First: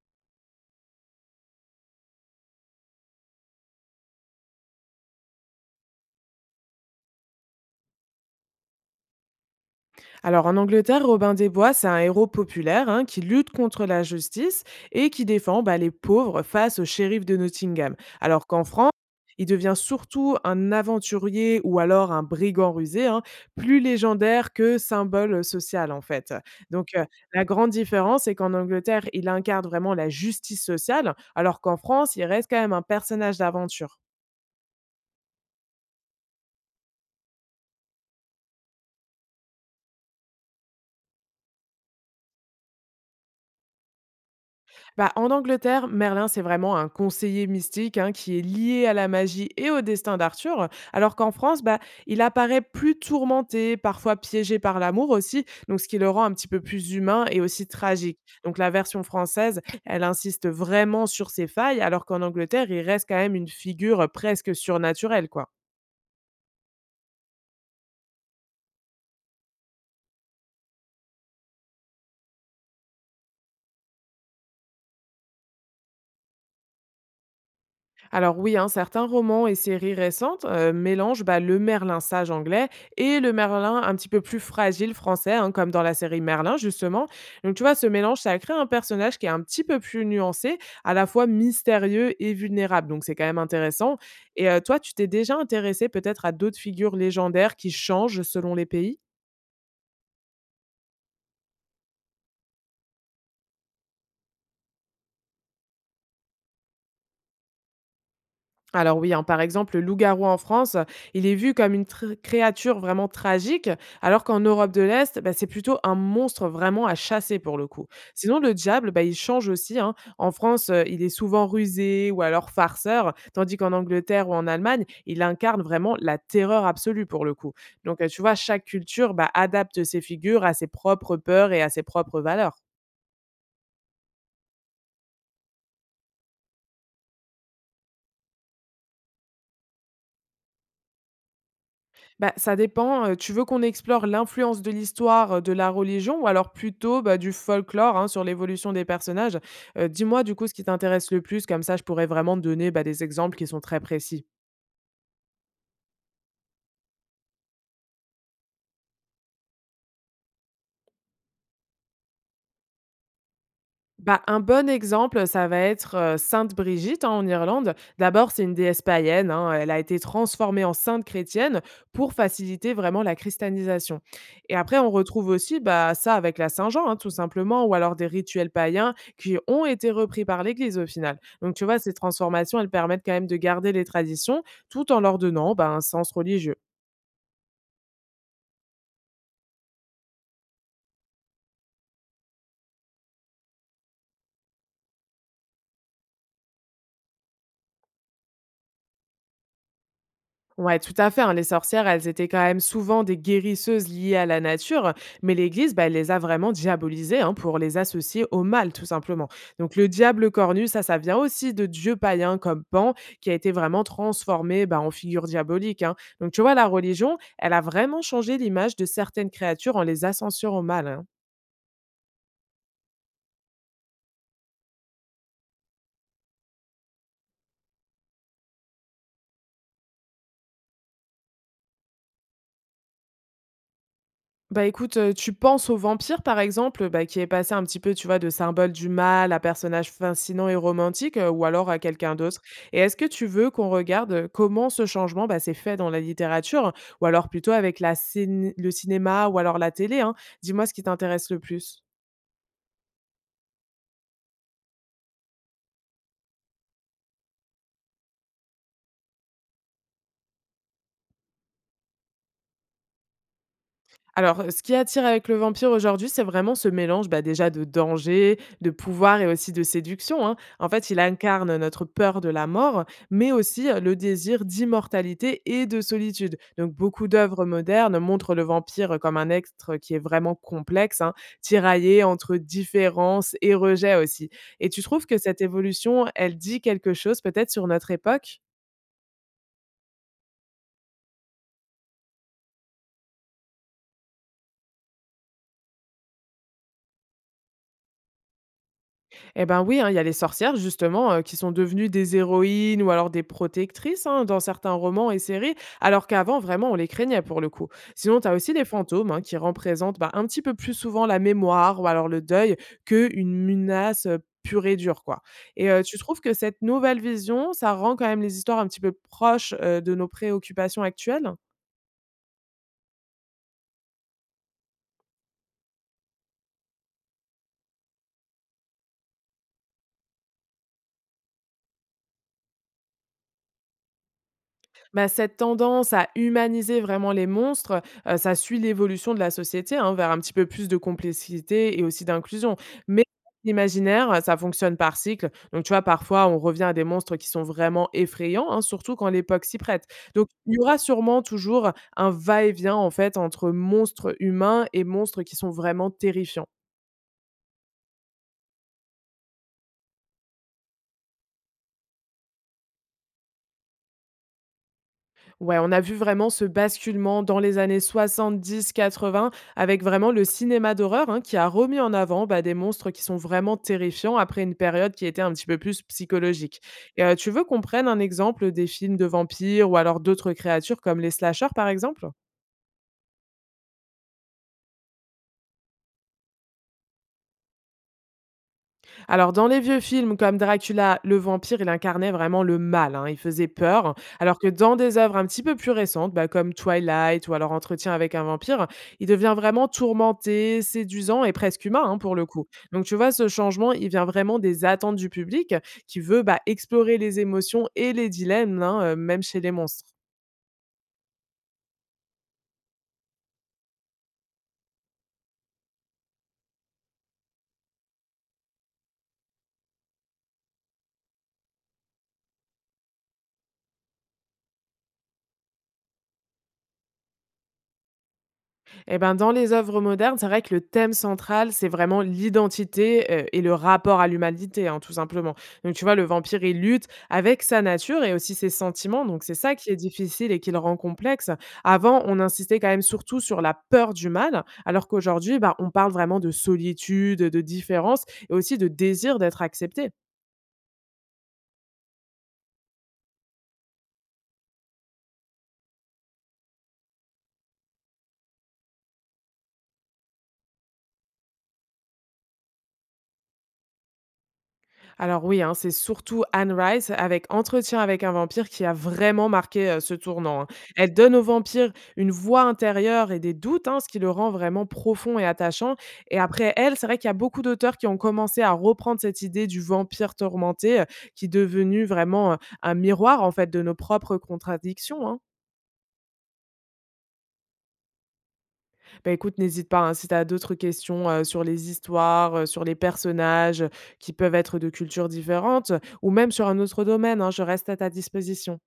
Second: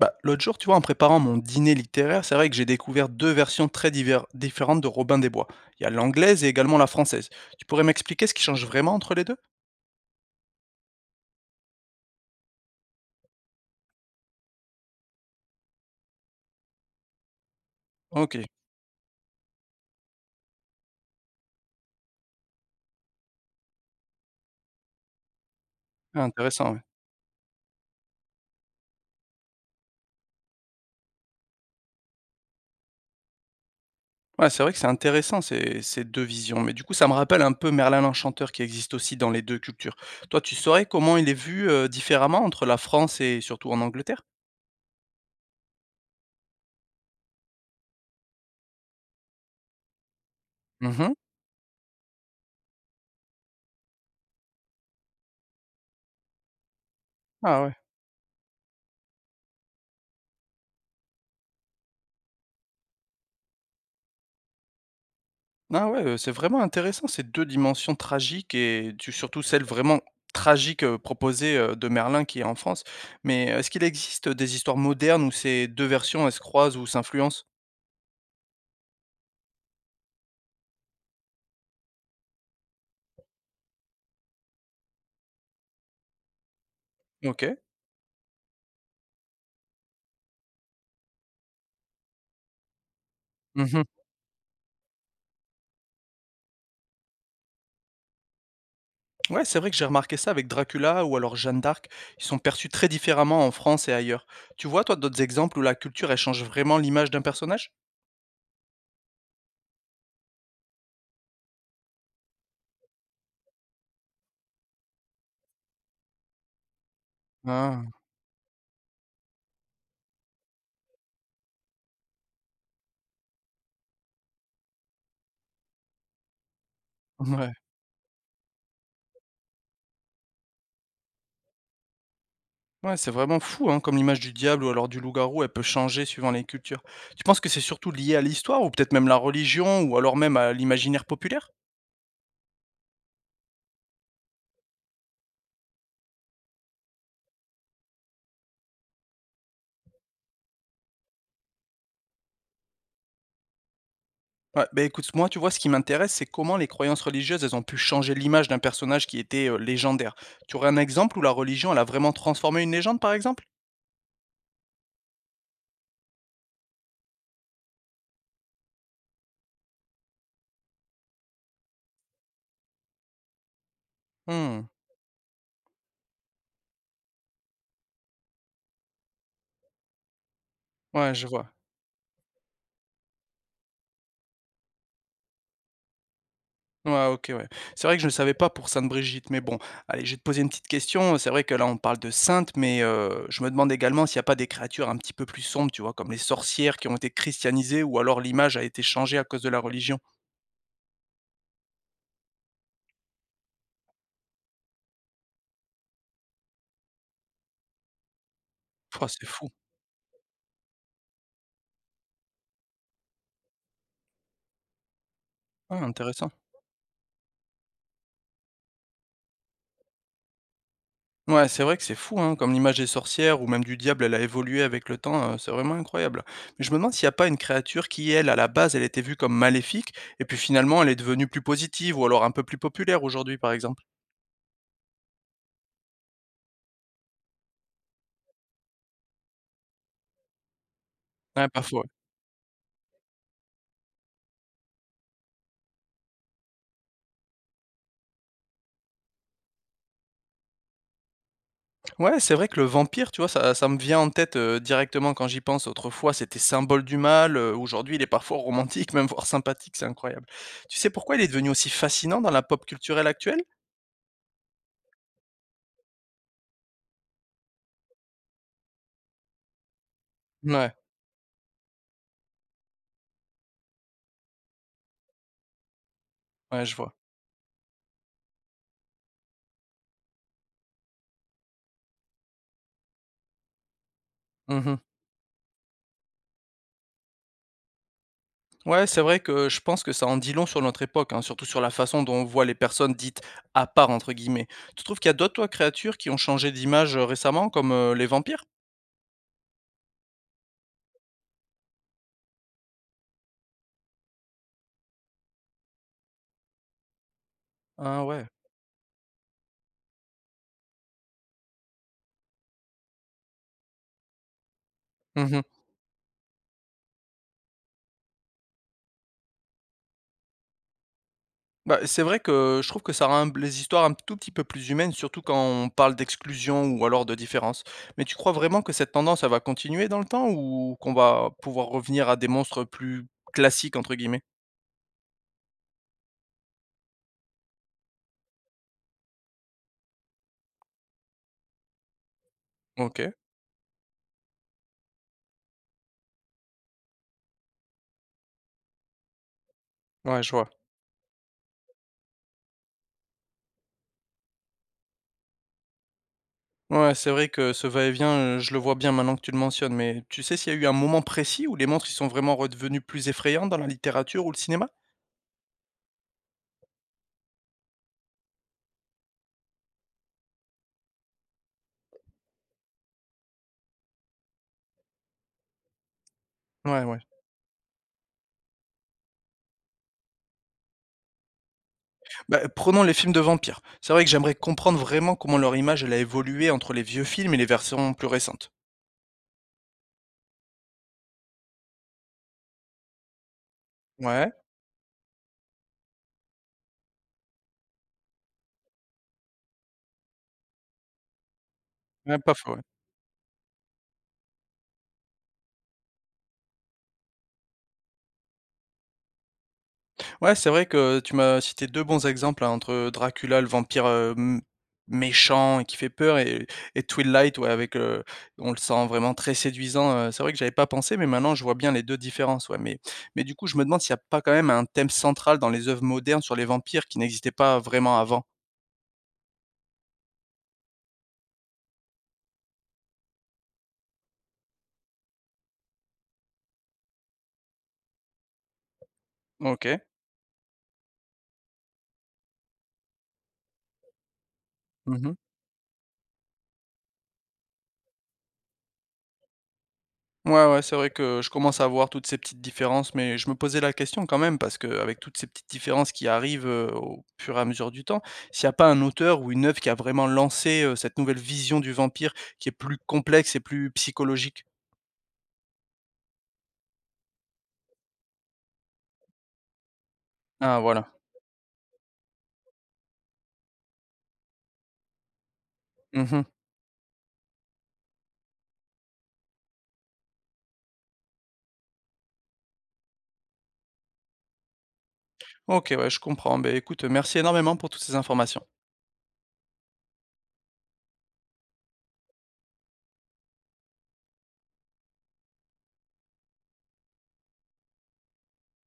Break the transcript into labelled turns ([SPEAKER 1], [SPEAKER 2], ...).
[SPEAKER 1] Bah, l'autre jour, tu vois, en préparant mon dîner littéraire, c'est vrai que j'ai découvert deux versions différentes de Robin des Bois. Il y a l'anglaise et également la française. Tu pourrais m'expliquer ce qui change vraiment entre les deux.
[SPEAKER 2] Alors en Angleterre, Robin des Bois, c'est un héros populaire hein, qui lutte contre la justice et qui défend bah, les pauvres face au shérif de Nottingham.
[SPEAKER 1] Ok.
[SPEAKER 2] Alors qu'en France, il devient surtout un aventurier ou alors un brigand rusé, hein, plus légendaire que symbole social en
[SPEAKER 1] Ah,
[SPEAKER 2] fait.
[SPEAKER 1] intéressant. Ouais.
[SPEAKER 2] Donc la grande différence, c'est qu'en Angleterre, il incarne vraiment la justice sociale, alors qu'en France, il reste quand même un personnage d'aventure.
[SPEAKER 1] Ouais, c'est vrai que c'est intéressant ces deux visions. Mais du coup, ça me rappelle un peu Merlin l'Enchanteur qui existe aussi dans les deux cultures. Toi, tu saurais comment il est vu, différemment entre la France et surtout en Angleterre?
[SPEAKER 2] Bah, en Angleterre, Merlin, c'est vraiment un conseiller mystique hein, qui est lié à la magie et au destin d'Arthur,
[SPEAKER 1] Mhm.
[SPEAKER 2] alors qu'en France, bah, il apparaît plus tourmenté, parfois piégé par l'amour aussi, donc ce qui le rend un petit peu plus humain et
[SPEAKER 1] Ah
[SPEAKER 2] aussi
[SPEAKER 1] ouais.
[SPEAKER 2] tragique. Donc la version française, elle insiste vraiment sur ses failles, alors qu'en Angleterre, il reste quand même une figure presque surnaturelle, quoi.
[SPEAKER 1] Ah ouais, c'est vraiment intéressant ces 2 dimensions tragiques et tu surtout celle vraiment tragique, proposée, de Merlin qui est en France. Mais est-ce qu'il existe des histoires modernes où ces 2 versions, elles se croisent ou s'influencent?
[SPEAKER 2] Alors oui, hein, certains romans et séries récentes, mélangent bah, le Merlin sage anglais et le Merlin un petit peu plus fragile français, hein, comme dans la série Merlin justement. Donc
[SPEAKER 1] OK.
[SPEAKER 2] tu vois, ce mélange, ça crée un personnage qui est un petit peu plus nuancé, à la fois mystérieux et vulnérable. Donc c'est quand même
[SPEAKER 1] Mmh.
[SPEAKER 2] intéressant. Et toi, tu t'es déjà intéressé peut-être à d'autres figures légendaires qui changent selon les pays?
[SPEAKER 1] Ouais, c'est vrai que j'ai remarqué ça avec Dracula ou alors Jeanne d'Arc. Ils sont perçus très différemment en France et ailleurs. Tu vois, toi, d'autres exemples où la culture, elle change vraiment l'image d'un personnage?
[SPEAKER 2] Alors oui, hein, par exemple, le loup-garou en France, il est vu comme une créature vraiment tragique, alors qu'en Europe de l'Est, bah, c'est plutôt un monstre vraiment à chasser pour le
[SPEAKER 1] Ah,
[SPEAKER 2] coup. Sinon, le diable, bah, il change aussi, hein. En France, il est souvent rusé ou alors farceur, tandis qu'en Angleterre ou en Allemagne, il incarne vraiment la terreur absolue pour le
[SPEAKER 1] ouais.
[SPEAKER 2] coup. Donc, tu vois, chaque culture bah, adapte ses figures à ses propres peurs et à ses propres valeurs.
[SPEAKER 1] Ouais, c'est vraiment fou, hein, comme l'image du diable ou alors du loup-garou, elle peut changer suivant les cultures. Tu penses que c'est surtout lié à l'histoire ou peut-être même la religion ou alors même à l'imaginaire populaire?
[SPEAKER 2] Bah, ça dépend, tu veux qu'on explore l'influence de l'histoire, de la religion ou alors plutôt, bah, du folklore, hein, sur l'évolution des personnages? Dis-moi du coup ce qui t'intéresse le plus, comme ça je pourrais vraiment te donner, bah, des exemples qui sont très précis.
[SPEAKER 1] Ouais, bah écoute, moi, tu vois, ce qui m'intéresse, c'est comment les croyances religieuses, elles ont pu changer l'image d'un personnage qui était, légendaire. Tu aurais un exemple où la religion, elle a vraiment transformé une légende, par exemple?
[SPEAKER 2] Bah, un bon exemple, ça va être sainte Brigitte, hein, en Irlande. D'abord, c'est une déesse païenne, hein, elle a été transformée en sainte chrétienne pour faciliter vraiment la christianisation, et
[SPEAKER 1] Hmm,
[SPEAKER 2] après on retrouve aussi, bah, ça avec la Saint-Jean, hein, tout simplement, ou alors des rituels païens qui ont été repris par l'Église au
[SPEAKER 1] ouais,
[SPEAKER 2] final.
[SPEAKER 1] je vois.
[SPEAKER 2] Donc tu vois, ces transformations, elles permettent quand même de garder les traditions tout en leur donnant, bah, un sens religieux.
[SPEAKER 1] Ouais, OK, ouais. C'est vrai que je ne savais pas pour Sainte Brigitte, mais bon, allez, je vais te poser une petite question. C'est vrai que là, on parle de sainte, mais je me demande également s'il n'y a pas des créatures un petit peu plus sombres, tu vois? Comme les sorcières qui ont été christianisées ou alors l'image a été changée à cause de la religion?
[SPEAKER 2] Ouais, tout à fait, hein. Les sorcières, elles étaient quand même souvent des guérisseuses liées à la nature, mais l'Église, bah, elle les a vraiment diabolisées hein, pour les associer au mal, tout
[SPEAKER 1] Pouah, c'est
[SPEAKER 2] simplement.
[SPEAKER 1] fou.
[SPEAKER 2] Donc le diable cornu, ça vient aussi de dieux païens comme Pan, qui a été vraiment transformé bah, en figure
[SPEAKER 1] Ah,
[SPEAKER 2] diabolique, hein.
[SPEAKER 1] intéressant.
[SPEAKER 2] Donc tu vois, la religion, elle a vraiment changé l'image de certaines créatures en les ascensurant au mal, hein.
[SPEAKER 1] Ouais, c'est vrai que c'est fou, hein, comme l'image des sorcières ou même du diable, elle a évolué avec le temps, c'est vraiment incroyable. Mais je me demande s'il n'y a pas une créature qui, elle, à la base, elle était vue comme maléfique, et puis finalement, elle est devenue plus positive, ou alors un peu plus populaire aujourd'hui, par exemple.
[SPEAKER 2] Bah, écoute, tu penses au vampire, par exemple, bah, qui est passé un petit peu, tu vois, de symbole du mal à personnage fascinant et romantique, ou
[SPEAKER 1] Ouais, pas
[SPEAKER 2] alors
[SPEAKER 1] faux.
[SPEAKER 2] à
[SPEAKER 1] Ouais.
[SPEAKER 2] quelqu'un d'autre? Et est-ce que tu veux qu'on regarde, comment ce changement, bah, s'est fait dans la littérature? Ou alors plutôt avec la cén le cinéma ou alors la télé, hein? Dis-moi ce qui t'intéresse le plus.
[SPEAKER 1] Ouais, c'est vrai que le vampire, tu vois, ça me vient en tête, directement quand j'y pense. Autrefois, c'était symbole du mal, aujourd'hui, il est parfois romantique, même voire sympathique, c'est incroyable. Tu sais pourquoi il est devenu aussi fascinant dans la pop culturelle actuelle?
[SPEAKER 2] Alors, ce qui attire avec le vampire aujourd'hui, c'est vraiment ce mélange, bah, déjà de danger, de pouvoir et aussi de séduction, hein. En
[SPEAKER 1] Ouais,
[SPEAKER 2] fait, il incarne notre peur de la mort, mais aussi le désir d'immortalité et de solitude.
[SPEAKER 1] ouais,
[SPEAKER 2] Donc
[SPEAKER 1] je vois.
[SPEAKER 2] beaucoup d'œuvres modernes montrent le vampire comme un être qui est vraiment complexe, hein, tiraillé entre différence et rejet aussi. Et
[SPEAKER 1] Mhm.
[SPEAKER 2] tu trouves que cette évolution, elle dit quelque chose peut-être sur notre époque?
[SPEAKER 1] Ouais, c'est vrai que je pense que ça en dit long sur notre époque, hein, surtout sur la façon dont on voit les personnes dites à part, entre guillemets. Tu trouves qu'il y a d'autres toi, créatures qui ont changé d'image, récemment, comme les vampires?
[SPEAKER 2] Eh ben oui, hein, il y a les sorcières justement, qui sont devenues des héroïnes ou alors des protectrices hein, dans certains romans et séries, alors qu'avant vraiment on les craignait pour le coup.
[SPEAKER 1] Ah
[SPEAKER 2] Sinon,
[SPEAKER 1] ouais.
[SPEAKER 2] tu as aussi les fantômes hein, qui représentent bah, un petit peu plus souvent la mémoire ou alors le deuil qu'une menace pure et dure quoi.
[SPEAKER 1] Mhm.
[SPEAKER 2] Et tu trouves que cette nouvelle vision, ça rend quand même les histoires un petit peu proches de nos préoccupations actuelles?
[SPEAKER 1] Bah, c'est vrai que je trouve que ça rend les histoires un tout petit peu plus humaines, surtout quand on parle d'exclusion ou alors de différence. Mais tu crois vraiment que cette tendance, elle va continuer dans le temps ou qu'on va pouvoir revenir à des monstres plus classiques, entre guillemets?
[SPEAKER 2] Bah, cette tendance à humaniser vraiment les monstres, ça suit l'évolution de la société, hein, vers un petit peu plus de complexité et aussi d'inclusion.
[SPEAKER 1] Ok,
[SPEAKER 2] Mais l'imaginaire, ça fonctionne par cycle. Donc, tu vois, parfois, on revient à des monstres qui sont vraiment effrayants, hein, surtout quand l'époque s'y prête.
[SPEAKER 1] ouais,
[SPEAKER 2] Donc,
[SPEAKER 1] je vois.
[SPEAKER 2] il y aura sûrement toujours un va-et-vient, en fait, entre monstres humains et monstres qui sont vraiment terrifiants.
[SPEAKER 1] Ouais, c'est vrai que ce va-et-vient, je le vois bien maintenant que tu le mentionnes, mais tu sais s'il y a eu un moment précis où les monstres, ils sont vraiment redevenus plus effrayants dans la littérature ou le cinéma?
[SPEAKER 2] Ouais, on a vu vraiment ce basculement dans les années soixante-dix, quatre-vingts, avec vraiment le cinéma d'horreur hein, qui a remis en avant bah, des monstres qui sont vraiment terrifiants après une période qui était un petit peu plus psychologique.
[SPEAKER 1] Ouais, ouais.
[SPEAKER 2] Et, tu veux qu'on prenne un exemple des films de vampires ou alors d'autres créatures comme les slashers par exemple?
[SPEAKER 1] Bah, prenons les films de vampires. C'est vrai que j'aimerais comprendre vraiment comment leur image, elle a évolué entre les vieux films et les versions plus récentes.
[SPEAKER 2] Alors, dans les vieux films comme Dracula, le vampire, il incarnait vraiment le mal, hein, il faisait peur.
[SPEAKER 1] Ouais,
[SPEAKER 2] Alors que dans des œuvres un petit peu plus récentes, bah, comme Twilight ou alors Entretien avec un vampire, il devient vraiment tourmenté, séduisant et presque humain hein, pour
[SPEAKER 1] ouais,
[SPEAKER 2] le
[SPEAKER 1] pas
[SPEAKER 2] coup.
[SPEAKER 1] faux, ouais.
[SPEAKER 2] Donc, tu vois, ce changement, il vient vraiment des attentes du public qui veut bah, explorer les émotions et les dilemmes, hein, même chez les monstres.
[SPEAKER 1] Ouais, c'est vrai que tu m'as cité 2 bons exemples, hein, entre Dracula, le vampire, m méchant et qui fait peur et Twilight, ouais, avec, on le sent vraiment très séduisant, c'est vrai que j'avais pas pensé, mais maintenant je vois bien les 2 différences, ouais, mais du coup, je me demande s'il y a pas quand même un thème central dans les œuvres modernes sur les vampires qui n'existait pas vraiment avant?
[SPEAKER 2] Eh ben, dans les œuvres modernes, c'est vrai que le thème central, c'est vraiment l'identité, et le rapport à l'humanité, hein, tout simplement. Donc tu vois, le vampire, il lutte avec sa nature et aussi ses sentiments, donc c'est ça qui est
[SPEAKER 1] OK.
[SPEAKER 2] difficile et qui le rend complexe. Avant, on insistait quand même surtout sur la peur du mal, alors
[SPEAKER 1] Mmh.
[SPEAKER 2] qu'aujourd'hui, bah, on parle vraiment de solitude, de différence et aussi de désir d'être accepté.
[SPEAKER 1] Ouais, ouais, c'est vrai que je commence à voir toutes ces petites différences, mais je me posais la question quand même, parce qu'avec toutes ces petites différences qui arrivent, au fur et à mesure du temps, s'il n'y a pas un auteur ou une œuvre qui a vraiment lancé, cette nouvelle vision du vampire qui est plus complexe et plus psychologique.
[SPEAKER 2] Alors oui, hein, c'est surtout Anne Rice avec Entretien avec un vampire qui a vraiment marqué ce tournant, hein.
[SPEAKER 1] Ah, voilà.
[SPEAKER 2] Elle donne au vampire une voix intérieure et des doutes, hein, ce qui le rend vraiment profond et attachant, et
[SPEAKER 1] Mhm.
[SPEAKER 2] après elle, c'est vrai qu'il y a beaucoup d'auteurs qui ont commencé à reprendre cette idée du vampire tourmenté, qui est devenu vraiment un miroir, en fait, de nos propres contradictions, hein.
[SPEAKER 1] Ok, ouais, je comprends. Ben, écoute, merci énormément pour toutes ces informations.
[SPEAKER 2] Bah, écoute, n'hésite pas, hein, si tu as d'autres questions, sur les histoires, sur les personnages, qui peuvent être de cultures différentes, ou même sur un autre domaine, hein, je reste à ta disposition.